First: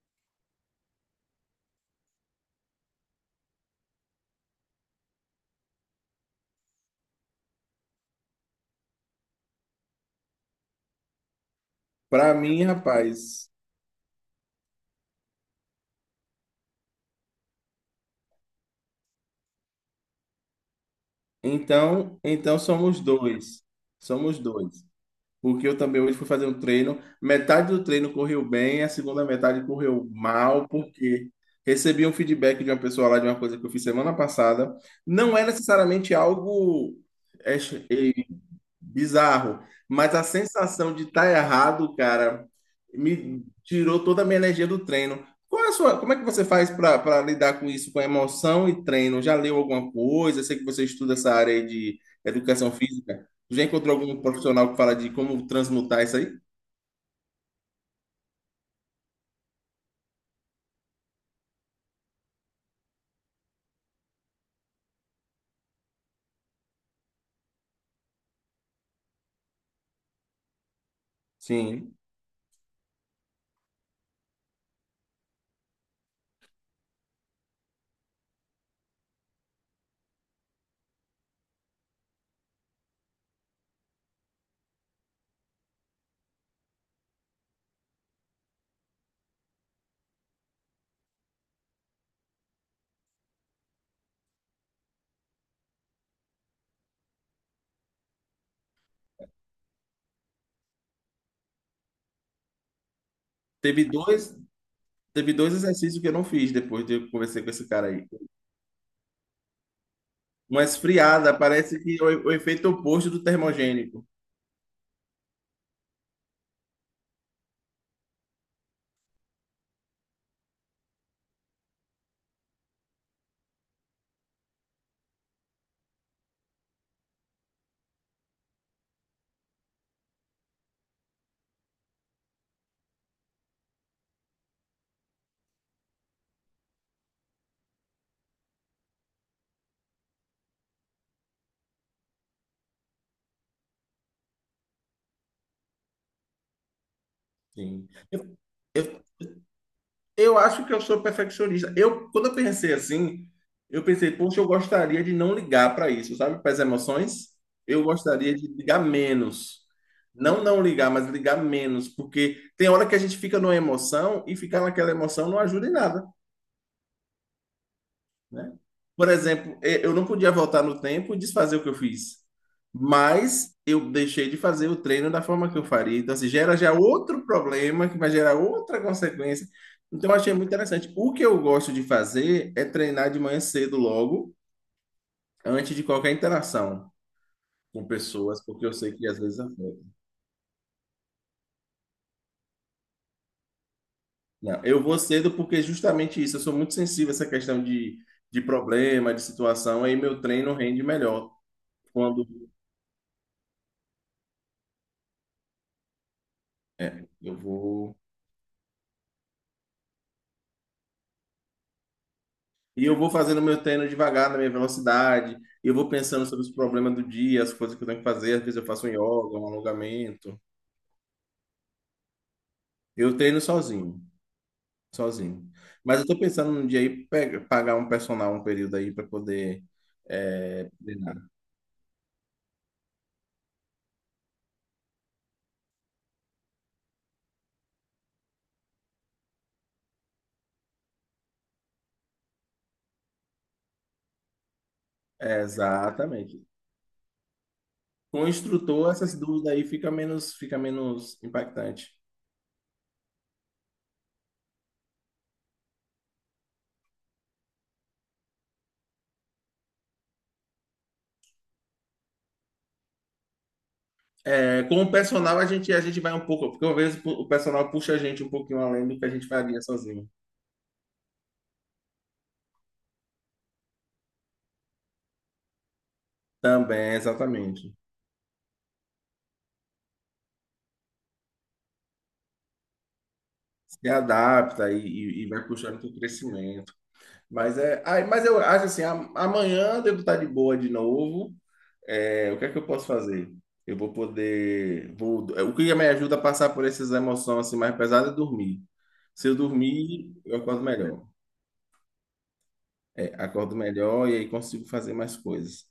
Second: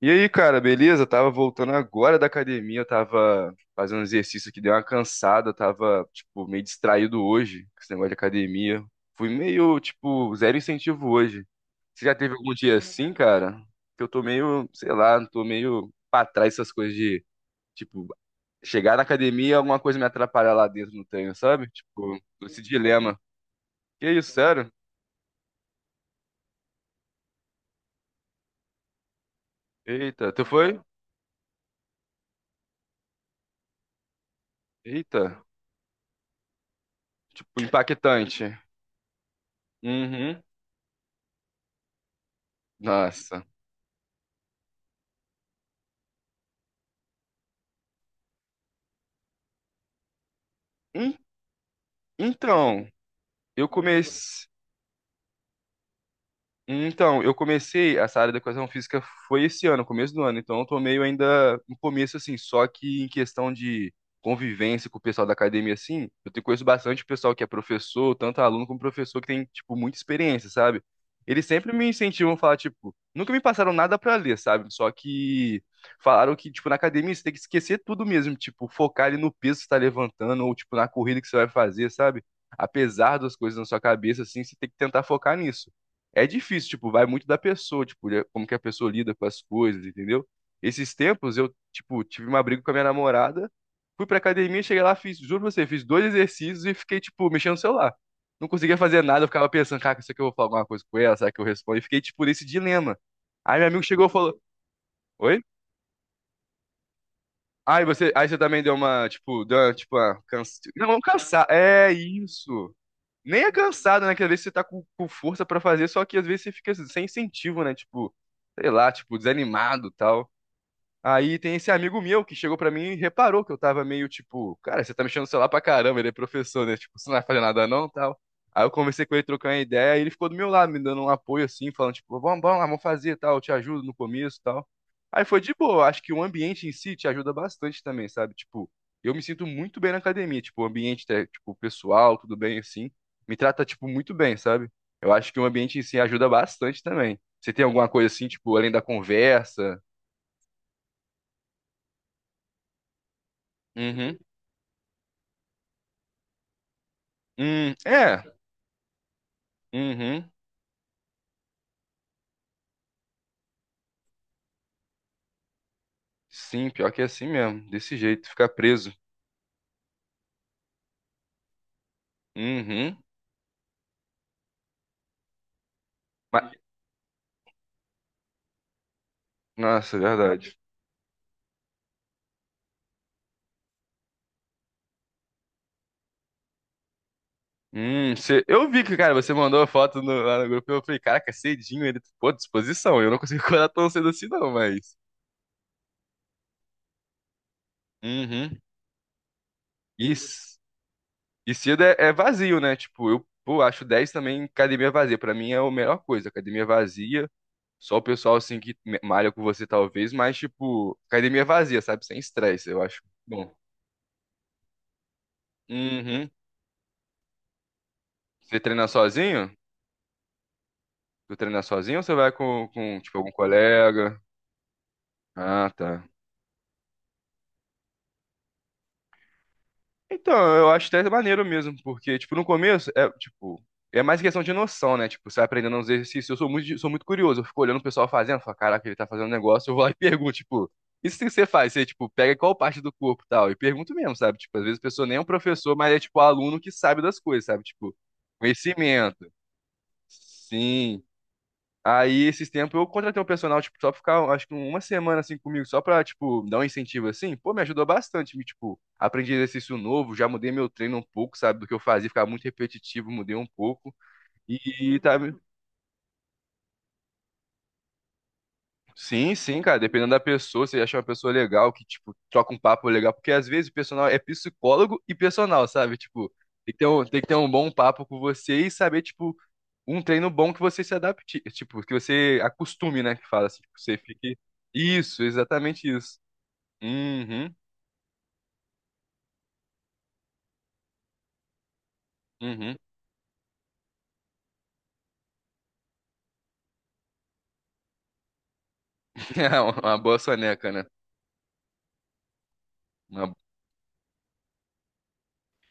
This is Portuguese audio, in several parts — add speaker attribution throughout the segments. Speaker 1: E aí, cara, beleza? Tava voltando agora da academia, eu tava fazendo um exercício que deu uma cansada, tava, tipo, meio distraído hoje com esse negócio de academia. Fui meio, tipo, zero incentivo hoje. Você já teve
Speaker 2: Para
Speaker 1: algum
Speaker 2: mim,
Speaker 1: dia assim,
Speaker 2: rapaz,
Speaker 1: cara? Que eu tô meio, sei lá, tô meio pra trás essas coisas de, tipo, chegar na academia e alguma coisa me atrapalhar lá dentro no treino, sabe?
Speaker 2: então,
Speaker 1: Tipo,
Speaker 2: então
Speaker 1: esse
Speaker 2: somos
Speaker 1: dilema.
Speaker 2: dois.
Speaker 1: Que isso,
Speaker 2: Somos
Speaker 1: sério?
Speaker 2: dois. Porque eu também hoje fui fazer um treino, metade do treino correu bem, a segunda metade correu
Speaker 1: Eita, tu
Speaker 2: mal,
Speaker 1: foi?
Speaker 2: porque recebi um feedback de uma pessoa lá de uma coisa que eu fiz semana passada. Não
Speaker 1: Eita,
Speaker 2: é necessariamente algo é,
Speaker 1: tipo, impactante.
Speaker 2: bizarro. Mas a
Speaker 1: Uhum.
Speaker 2: sensação de estar errado, cara, me
Speaker 1: Nossa.
Speaker 2: tirou toda a minha energia do treino. Qual é a sua, como é que você faz para lidar com isso, com emoção e treino? Já leu alguma coisa? Eu sei que você estuda essa área aí de educação
Speaker 1: Então,
Speaker 2: física. Já
Speaker 1: eu
Speaker 2: encontrou algum
Speaker 1: comecei.
Speaker 2: profissional que fala de como transmutar isso aí?
Speaker 1: Então, eu comecei essa área da educação física foi esse ano, começo do ano. Então, eu tô meio ainda no começo, assim. Só que em questão de convivência com o pessoal da academia, assim, eu te conheço bastante pessoal que é professor, tanto aluno como professor, que tem, tipo, muita experiência, sabe? Eles sempre me
Speaker 2: Sim.
Speaker 1: incentivam a falar, tipo, nunca me passaram nada pra ler, sabe? Só que falaram que, tipo, na academia você tem que esquecer tudo mesmo, tipo, focar ali no peso que você tá levantando ou, tipo, na corrida que você vai fazer, sabe? Apesar das coisas na sua cabeça, assim, você tem que tentar focar nisso. É difícil, tipo, vai muito da pessoa, tipo, como que a pessoa lida com as coisas, entendeu? Esses tempos eu, tipo, tive uma briga com a minha namorada, fui pra academia, cheguei lá, fiz, juro pra você, fiz dois exercícios e fiquei, tipo, mexendo no celular. Não conseguia fazer nada, eu ficava pensando, cara, será que eu vou falar alguma coisa com ela? Será que eu respondo? E fiquei, tipo, nesse dilema. Aí meu amigo
Speaker 2: Teve
Speaker 1: chegou e
Speaker 2: dois,
Speaker 1: falou,
Speaker 2: teve
Speaker 1: oi?
Speaker 2: dois exercícios que eu não fiz depois de eu conversar com esse
Speaker 1: Aí
Speaker 2: cara aí.
Speaker 1: você, aí você também deu uma, tipo,
Speaker 2: Uma
Speaker 1: Não, vamos
Speaker 2: esfriada,
Speaker 1: cansar.
Speaker 2: parece
Speaker 1: É
Speaker 2: que é o efeito
Speaker 1: isso.
Speaker 2: oposto do
Speaker 1: Nem é cansado,
Speaker 2: termogênico.
Speaker 1: né? Que às vezes você tá com força pra fazer, só que às vezes você fica sem incentivo, né? Tipo, sei lá, tipo, desanimado e tal. Aí tem esse amigo meu que chegou pra mim e reparou que eu tava meio tipo, cara, você tá mexendo no celular pra caramba, ele é professor, né? Tipo, você não vai fazer nada não, tal. Aí eu conversei com ele, trocando uma ideia, e ele ficou do meu lado, me dando um apoio assim, falando tipo, vamos, vamos lá, vamos fazer, tal, eu te ajudo no começo, tal. Aí foi de boa, acho que o ambiente em si te ajuda bastante também, sabe? Tipo, eu me sinto muito bem na academia, tipo, o ambiente, é, tipo, pessoal, tudo bem assim, me trata tipo muito bem, sabe? Eu acho que o ambiente em si ajuda bastante também. Você tem alguma
Speaker 2: Sim.
Speaker 1: coisa assim, tipo, além da
Speaker 2: Eu
Speaker 1: conversa?
Speaker 2: Eu acho que eu sou perfeccionista. Eu, quando eu pensei assim, eu pensei,
Speaker 1: Uhum.
Speaker 2: poxa, eu gostaria de não ligar para isso, sabe? Para as emoções, eu
Speaker 1: É.
Speaker 2: gostaria de ligar menos.
Speaker 1: Uhum.
Speaker 2: Não não ligar, mas ligar menos, porque tem hora que a gente fica numa emoção e ficar naquela emoção não ajuda em nada,
Speaker 1: Sim, pior que é assim mesmo. Desse jeito, ficar
Speaker 2: né?
Speaker 1: preso.
Speaker 2: Por exemplo, eu não podia voltar no tempo e desfazer o que eu fiz,
Speaker 1: Uhum.
Speaker 2: mas eu deixei de fazer o treino da forma que eu faria. Então, assim,
Speaker 1: Ma-
Speaker 2: gera já outro problema que vai gerar outra consequência.
Speaker 1: Nossa, é
Speaker 2: Então, eu achei muito
Speaker 1: verdade.
Speaker 2: interessante. O que eu gosto de fazer é treinar de manhã cedo logo, antes de qualquer interação com pessoas, porque
Speaker 1: Eu
Speaker 2: eu
Speaker 1: vi
Speaker 2: sei
Speaker 1: que,
Speaker 2: que
Speaker 1: cara,
Speaker 2: às
Speaker 1: você
Speaker 2: vezes
Speaker 1: mandou a
Speaker 2: afeta.
Speaker 1: foto lá no grupo. Eu falei, caraca, cedinho ele, pô, disposição. Eu não consigo acordar tão cedo assim, não,
Speaker 2: Não, eu
Speaker 1: mas.
Speaker 2: vou cedo porque justamente isso, eu sou muito sensível a essa questão de
Speaker 1: Uhum.
Speaker 2: problema, de situação, aí
Speaker 1: E,
Speaker 2: meu treino
Speaker 1: c-
Speaker 2: rende melhor.
Speaker 1: e cedo é,
Speaker 2: Quando
Speaker 1: vazio, né? Tipo, eu, pô, acho 10 também academia vazia. Pra mim é a melhor coisa. Academia
Speaker 2: é,
Speaker 1: vazia,
Speaker 2: eu
Speaker 1: só
Speaker 2: vou
Speaker 1: o pessoal assim que malha com você, talvez, mas, tipo, academia vazia, sabe? Sem estresse, eu
Speaker 2: E eu
Speaker 1: acho.
Speaker 2: vou fazendo
Speaker 1: Bom.
Speaker 2: meu treino devagar, na minha velocidade. Eu vou pensando
Speaker 1: Uhum.
Speaker 2: sobre os problemas do dia, as coisas que eu tenho que fazer. Às vezes
Speaker 1: Você
Speaker 2: eu faço
Speaker 1: treina
Speaker 2: um yoga, um
Speaker 1: sozinho?
Speaker 2: alongamento.
Speaker 1: Tu treina sozinho ou você vai com,
Speaker 2: Eu
Speaker 1: tipo, algum
Speaker 2: treino sozinho,
Speaker 1: colega?
Speaker 2: sozinho.
Speaker 1: Ah,
Speaker 2: Mas
Speaker 1: tá.
Speaker 2: eu tô pensando num dia aí pagar um personal um período aí para poder
Speaker 1: Então, eu acho até
Speaker 2: treinar.
Speaker 1: maneiro mesmo, porque, tipo, no começo, é, tipo, é mais questão de noção, né? Tipo, você vai aprendendo uns exercícios. Eu sou muito curioso, eu fico olhando o pessoal fazendo, falo, caraca, ele tá fazendo um negócio, eu vou lá e pergunto, tipo, isso que você faz? Você, tipo, pega qual parte do corpo e tal, e pergunto mesmo, sabe? Tipo, às vezes a pessoa nem é um
Speaker 2: É,
Speaker 1: professor, mas é, tipo,
Speaker 2: exatamente.
Speaker 1: aluno que sabe das coisas, sabe? Tipo,
Speaker 2: Com o instrutor, essas
Speaker 1: conhecimento.
Speaker 2: dúvidas aí fica
Speaker 1: Sim.
Speaker 2: menos impactante.
Speaker 1: Aí, esses tempos, eu contratei um personal, tipo, só pra ficar, acho que uma semana, assim, comigo, só pra, tipo, dar um incentivo, assim. Pô, me ajudou bastante, me, tipo, aprendi exercício novo, já mudei meu treino um pouco, sabe, do que eu fazia, ficava muito repetitivo, mudei um pouco.
Speaker 2: É, com o
Speaker 1: E, tá...
Speaker 2: personal a gente vai um pouco, porque às vezes o personal puxa a gente um pouquinho além do que a gente
Speaker 1: Sim,
Speaker 2: faria
Speaker 1: sim, cara,
Speaker 2: sozinho.
Speaker 1: dependendo da pessoa, você acha uma pessoa legal, que, tipo, troca um papo legal, porque às vezes o personal é psicólogo e personal, sabe, tipo. Tem que ter
Speaker 2: Também,
Speaker 1: um, tem que ter um bom
Speaker 2: exatamente.
Speaker 1: papo com você e saber, tipo, um treino bom que você se adapte, tipo, que você acostume, né? Que fala assim, que
Speaker 2: Se
Speaker 1: você fique.
Speaker 2: adapta e,
Speaker 1: Isso,
Speaker 2: e- e vai puxando
Speaker 1: exatamente
Speaker 2: para o
Speaker 1: isso.
Speaker 2: crescimento.
Speaker 1: Uhum,
Speaker 2: Mas mas eu acho assim, amanhã eu devo estar de boa de novo. É, o que é que eu
Speaker 1: uhum.
Speaker 2: posso fazer? Eu vou poder, vou, o que me ajuda a passar por essas emoções assim mais pesadas é dormir. Se eu
Speaker 1: É uma
Speaker 2: dormir,
Speaker 1: boa
Speaker 2: eu acordo
Speaker 1: soneca, né?
Speaker 2: melhor. É,
Speaker 1: Uma...
Speaker 2: acordo melhor e aí consigo fazer mais coisas.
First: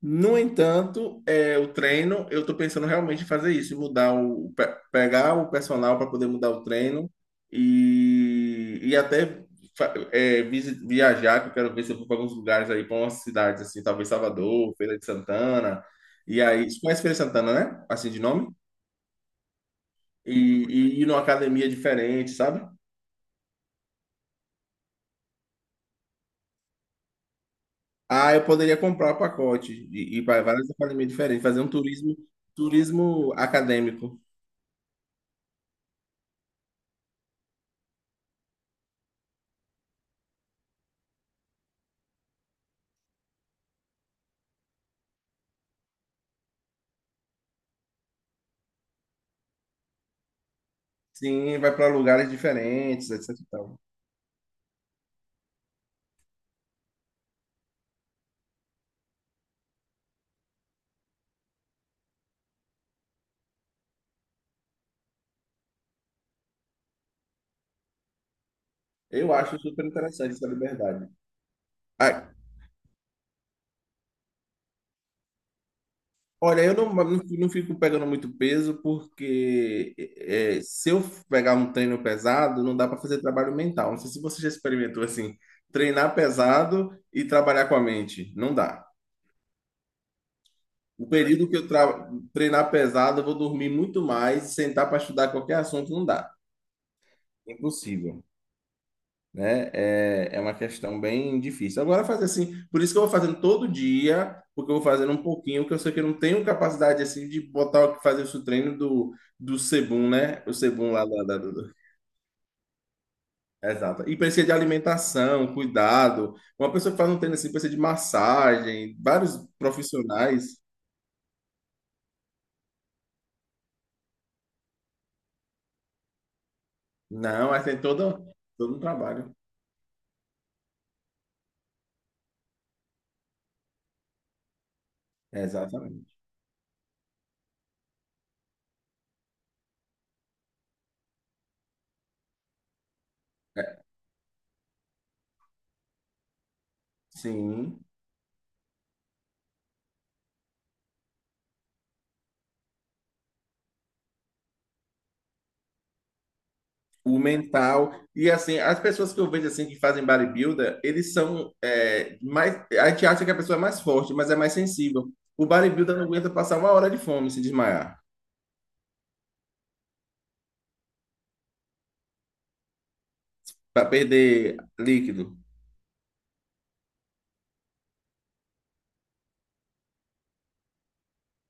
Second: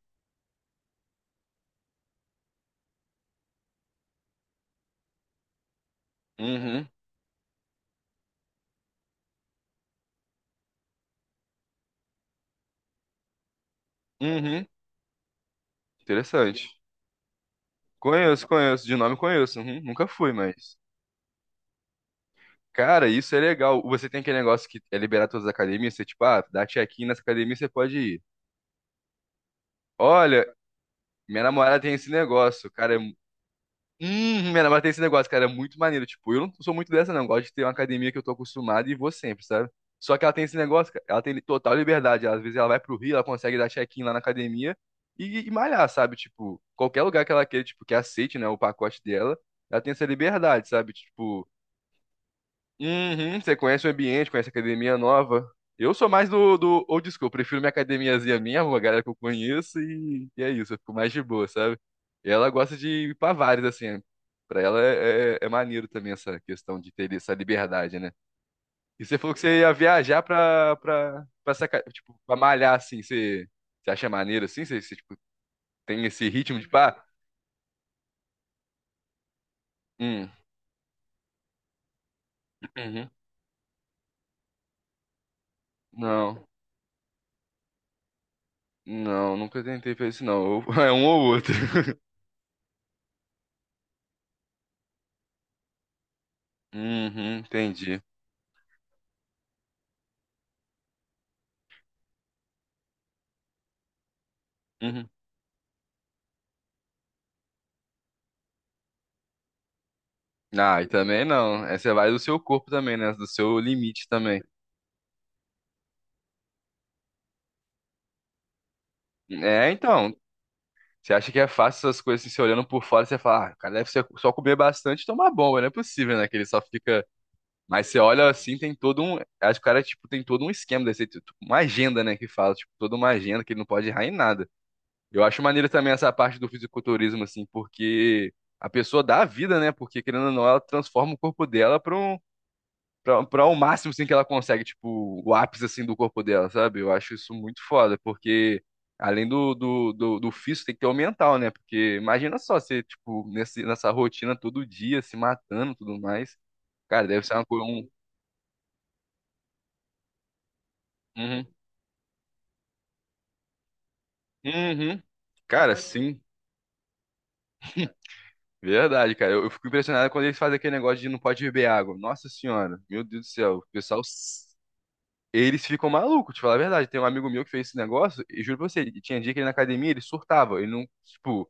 Speaker 2: No entanto, o treino, eu estou pensando realmente em fazer isso, mudar pegar o personal para poder mudar o
Speaker 1: Uhum,
Speaker 2: treino e até viajar, que eu quero ver se eu vou para alguns lugares aí, para umas cidades assim, talvez
Speaker 1: uhum.
Speaker 2: Salvador, Feira de Santana, e aí,
Speaker 1: Interessante.
Speaker 2: você conhece Feira de Santana, né? Assim de
Speaker 1: Conheço,
Speaker 2: nome?
Speaker 1: conheço. De nome conheço. Uhum. Nunca fui,
Speaker 2: E,
Speaker 1: mas.
Speaker 2: e ir numa academia diferente, sabe?
Speaker 1: Cara, isso é legal. Você tem aquele negócio que é liberar todas as academias, você, tipo, ah, dá check-in nessa academia, você pode ir.
Speaker 2: Ah, eu poderia comprar o pacote e ir para
Speaker 1: Olha,
Speaker 2: várias academias
Speaker 1: minha
Speaker 2: diferentes, fazer um
Speaker 1: namorada tem esse
Speaker 2: turismo,
Speaker 1: negócio, cara, é
Speaker 2: turismo acadêmico.
Speaker 1: Minha namorada tem esse negócio, cara, é muito maneiro. Tipo, eu não sou muito dessa, não. Eu gosto de ter uma academia que eu tô acostumado e vou sempre, sabe? Só que ela tem esse negócio, cara, ela tem total liberdade. Às vezes ela vai pro Rio, ela consegue dar check-in lá na academia e malhar, sabe? Tipo, qualquer lugar que ela queira, tipo, que aceite, né, o pacote dela, ela tem essa liberdade, sabe? Tipo,
Speaker 2: Sim, vai para lugares diferentes,
Speaker 1: uhum,
Speaker 2: etc. e
Speaker 1: você
Speaker 2: tal.
Speaker 1: conhece o ambiente, conhece a academia nova. Eu sou mais do old school, prefiro minha academiazinha minha, uma galera que eu conheço e é isso, eu fico mais de boa, sabe? E ela gosta de ir pra vários, assim, né? Pra ela é maneiro também essa questão de ter essa liberdade, né? E você
Speaker 2: Eu
Speaker 1: falou que
Speaker 2: acho
Speaker 1: você ia
Speaker 2: super
Speaker 1: viajar
Speaker 2: interessante essa
Speaker 1: pra,
Speaker 2: liberdade.
Speaker 1: pra, pra, essa tipo,
Speaker 2: Ah,
Speaker 1: pra malhar, assim, você acha maneiro, assim? Você, tipo, tem esse ritmo
Speaker 2: olha,
Speaker 1: de
Speaker 2: eu não,
Speaker 1: pá?
Speaker 2: não, não fico pegando muito peso, porque
Speaker 1: Hum,
Speaker 2: se eu pegar um treino pesado, não dá para
Speaker 1: uhum.
Speaker 2: fazer trabalho mental. Não sei se você já experimentou assim, treinar
Speaker 1: Não,
Speaker 2: pesado e trabalhar com a mente. Não dá.
Speaker 1: não, nunca tentei fazer isso, não. É um
Speaker 2: O
Speaker 1: ou
Speaker 2: período
Speaker 1: outro.
Speaker 2: que eu treinar pesado, eu vou dormir muito mais, sentar para estudar qualquer assunto, não dá.
Speaker 1: Uhum, entendi.
Speaker 2: Impossível. Né? É, é uma questão bem difícil. Agora, fazer assim, por isso que eu vou fazendo todo dia, porque eu vou
Speaker 1: Uhum.
Speaker 2: fazendo um pouquinho, que eu sei que eu não tenho capacidade, assim, de botar, o que fazer esse treino do Sebum, né? O
Speaker 1: Ah, e
Speaker 2: Sebum lá da...
Speaker 1: também
Speaker 2: da- do-
Speaker 1: não. É,
Speaker 2: do-
Speaker 1: você vai do seu corpo também, né? Do seu
Speaker 2: Exato.
Speaker 1: limite
Speaker 2: E
Speaker 1: também.
Speaker 2: precisa de alimentação, cuidado. Uma pessoa que faz um treino assim, precisa de massagem, vários
Speaker 1: É, então.
Speaker 2: profissionais.
Speaker 1: Você acha que é fácil essas coisas, assim, você olhando por fora, você fala, ah, o cara deve ser só comer bastante e tomar bomba, não é possível, né? Que ele só fica.
Speaker 2: Não, mas tem
Speaker 1: Mas você olha
Speaker 2: todo,
Speaker 1: assim, tem
Speaker 2: todo um
Speaker 1: todo um.
Speaker 2: trabalho.
Speaker 1: Acho que o cara, tipo, tem todo um esquema desse, tipo, uma agenda, né? Que fala, tipo, toda uma agenda que ele não pode errar em nada. Eu acho maneiro também
Speaker 2: Exatamente.
Speaker 1: essa parte do fisiculturismo, assim, porque a pessoa dá a vida, né? Porque, querendo ou não, ela transforma o corpo dela pra o
Speaker 2: É,
Speaker 1: máximo assim, que ela consegue, tipo, o ápice assim do corpo dela, sabe? Eu acho isso muito
Speaker 2: Sim.
Speaker 1: foda, porque além do físico, tem que ter o mental, né? Porque imagina só você, tipo, nessa rotina todo dia, se matando e tudo mais. Cara,
Speaker 2: O
Speaker 1: deve ser uma coisa.
Speaker 2: mental. E assim, as pessoas que eu vejo assim que fazem bodybuilder, eles
Speaker 1: Uhum.
Speaker 2: são mais. A gente acha que a pessoa é mais forte, mas é mais
Speaker 1: Uhum.
Speaker 2: sensível. O
Speaker 1: Cara,
Speaker 2: bodybuilder não
Speaker 1: sim.
Speaker 2: aguenta passar uma hora de fome e se desmaiar,
Speaker 1: Verdade, cara. Eu fico impressionado quando eles fazem aquele negócio de não pode beber água. Nossa senhora, meu Deus do céu. O
Speaker 2: para
Speaker 1: pessoal
Speaker 2: perder líquido,
Speaker 1: eles ficam malucos, te falar a verdade. Tem um amigo meu que fez esse negócio, e juro pra você, tinha dia que ele na academia, ele surtava, ele não, tipo,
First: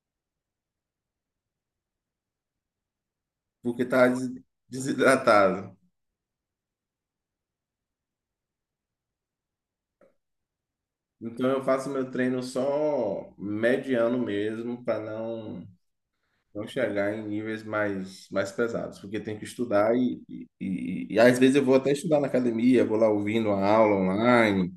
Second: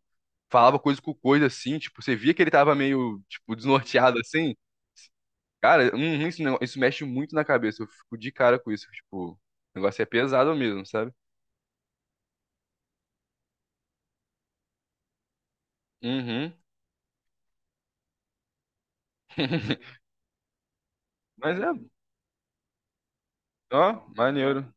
Speaker 1: falava coisa com coisa assim, tipo, você via que ele tava meio, tipo,
Speaker 2: porque
Speaker 1: desnorteado assim.
Speaker 2: desidratado.
Speaker 1: Cara, isso, não- isso mexe muito na cabeça, eu fico de cara com isso, tipo, o negócio é pesado mesmo, sabe?
Speaker 2: Então eu faço meu treino só mediano mesmo, para não.
Speaker 1: Uhum.
Speaker 2: Não chegar em níveis mais, mais pesados, porque tem que estudar e às vezes
Speaker 1: Mas
Speaker 2: eu
Speaker 1: é,
Speaker 2: vou até estudar na academia, vou lá ouvindo a aula
Speaker 1: ó, maneiro.
Speaker 2: online,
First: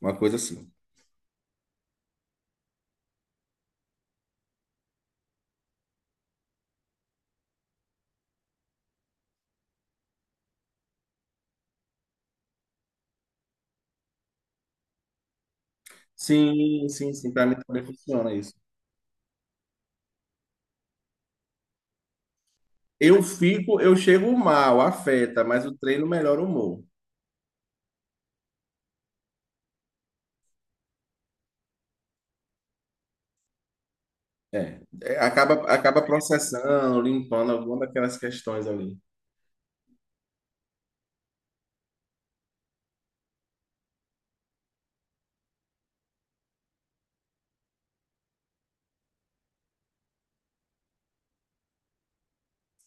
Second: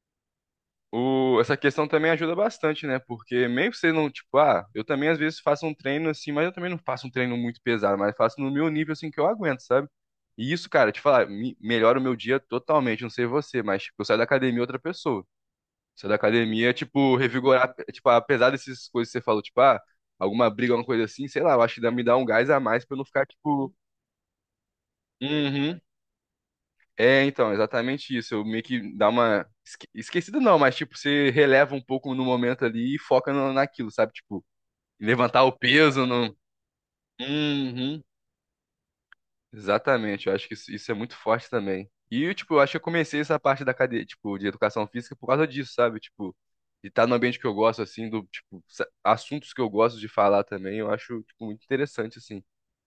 Speaker 2: uma coisa assim.
Speaker 1: O, essa questão também ajuda bastante, né? Porque meio que você não, tipo, ah, eu também às vezes faço um treino assim, mas eu também não faço um treino muito pesado, mas faço no meu nível assim que eu aguento, sabe? E isso, cara, te falar, melhora o meu dia totalmente, não sei você, mas tipo, eu saio da academia outra pessoa. Saio da academia, é,
Speaker 2: Sim, sim,
Speaker 1: tipo,
Speaker 2: sim, para mim
Speaker 1: revigorar,
Speaker 2: também
Speaker 1: é, tipo,
Speaker 2: funciona
Speaker 1: apesar
Speaker 2: isso.
Speaker 1: dessas coisas que você falou, tipo, ah, alguma briga, alguma coisa assim, sei lá, eu acho que me dá um gás a mais pra eu não
Speaker 2: Eu
Speaker 1: ficar, tipo,
Speaker 2: fico, eu chego mal, afeta, mas o
Speaker 1: uhum,
Speaker 2: treino melhora o humor.
Speaker 1: é, então, exatamente isso. Eu meio que dá uma esquecido não, mas tipo, você releva um pouco no momento ali e foca naquilo, sabe? Tipo, levantar o
Speaker 2: Acaba, acaba
Speaker 1: peso no.
Speaker 2: processando, limpando alguma
Speaker 1: Uhum.
Speaker 2: daquelas questões ali.
Speaker 1: Exatamente, eu acho que isso é muito forte também. E, tipo, eu acho que eu comecei essa parte da cadeia, tipo, de educação física por causa disso, sabe? Tipo, de estar no ambiente que eu gosto, assim, do, tipo, assuntos que eu gosto de falar também, eu acho, tipo, muito interessante, assim.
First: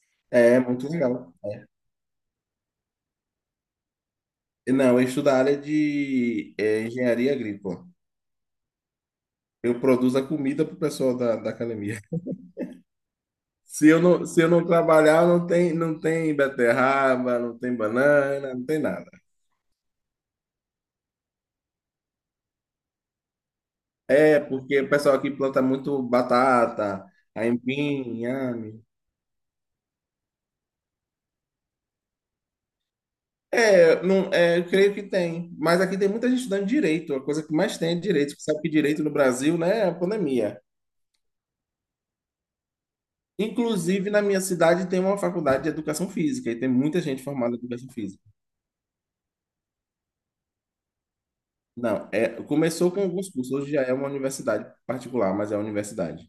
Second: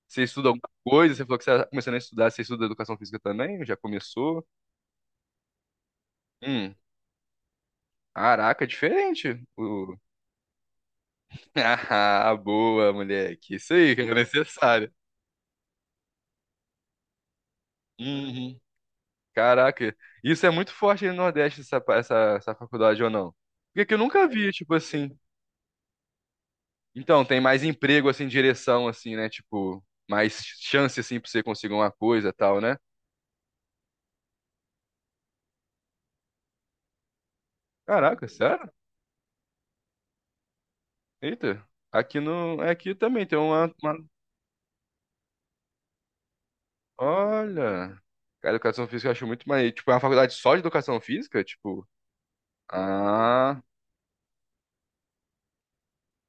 Speaker 1: Você estuda
Speaker 2: É,
Speaker 1: alguma
Speaker 2: muito
Speaker 1: coisa? Você
Speaker 2: legal.
Speaker 1: falou que você tá começando a estudar, você estuda educação física também? Já começou?
Speaker 2: Não, eu estudo a área de
Speaker 1: Hum.
Speaker 2: engenharia agrícola.
Speaker 1: Caraca, diferente.
Speaker 2: Eu produzo a comida para o pessoal da academia.
Speaker 1: Ah, boa, moleque. Isso aí que era
Speaker 2: Se eu não
Speaker 1: necessário.
Speaker 2: trabalhar, não tem, não tem beterraba, não tem banana,
Speaker 1: Uhum.
Speaker 2: não tem nada.
Speaker 1: Caraca, isso é muito forte aí no Nordeste, essa faculdade ou não? Porque que eu nunca
Speaker 2: É,
Speaker 1: vi, tipo
Speaker 2: porque o
Speaker 1: assim.
Speaker 2: pessoal aqui planta muito batata,
Speaker 1: Então, tem mais emprego,
Speaker 2: aipim.
Speaker 1: assim, direção, assim, né? Tipo, mais chance, assim, pra você conseguir uma coisa tal, né?
Speaker 2: É, não, é, eu creio que tem. Mas aqui tem muita gente estudando direito. A coisa que mais tem é
Speaker 1: Caraca,
Speaker 2: direito. Você sabe que
Speaker 1: sério?
Speaker 2: direito no Brasil, né, é a pandemia.
Speaker 1: Eita. Aqui no. Aqui também tem uma.
Speaker 2: Inclusive, na minha cidade tem uma faculdade de educação física e tem muita gente formada em educação
Speaker 1: Olha.
Speaker 2: física.
Speaker 1: Cara, educação física eu acho muito mais. Tipo, é uma faculdade só de educação física? Tipo.
Speaker 2: Não, é, começou com alguns cursos,
Speaker 1: Ah.
Speaker 2: hoje já é uma universidade particular, mas é uma universidade.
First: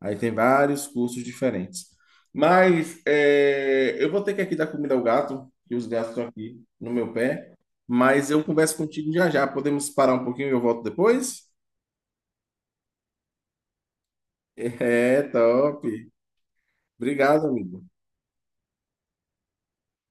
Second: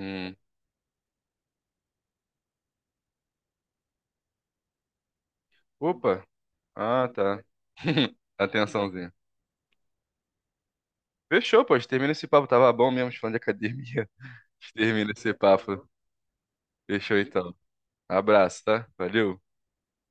Speaker 2: Aí tem vários cursos diferentes. Mas é, eu vou ter que aqui dar comida ao gato, que os gatos
Speaker 1: Opa,
Speaker 2: estão aqui no
Speaker 1: ah,
Speaker 2: meu
Speaker 1: tá.
Speaker 2: pé. Mas eu converso contigo
Speaker 1: Atençãozinha.
Speaker 2: já já. Podemos parar um pouquinho e eu volto depois?
Speaker 1: Fechou, pô, a gente termina esse papo. Tava bom mesmo, falando de academia. A gente termina
Speaker 2: É,
Speaker 1: esse
Speaker 2: top.
Speaker 1: papo. Fechou
Speaker 2: Obrigado,
Speaker 1: então.
Speaker 2: amigo.
Speaker 1: Abraço, tá? Valeu.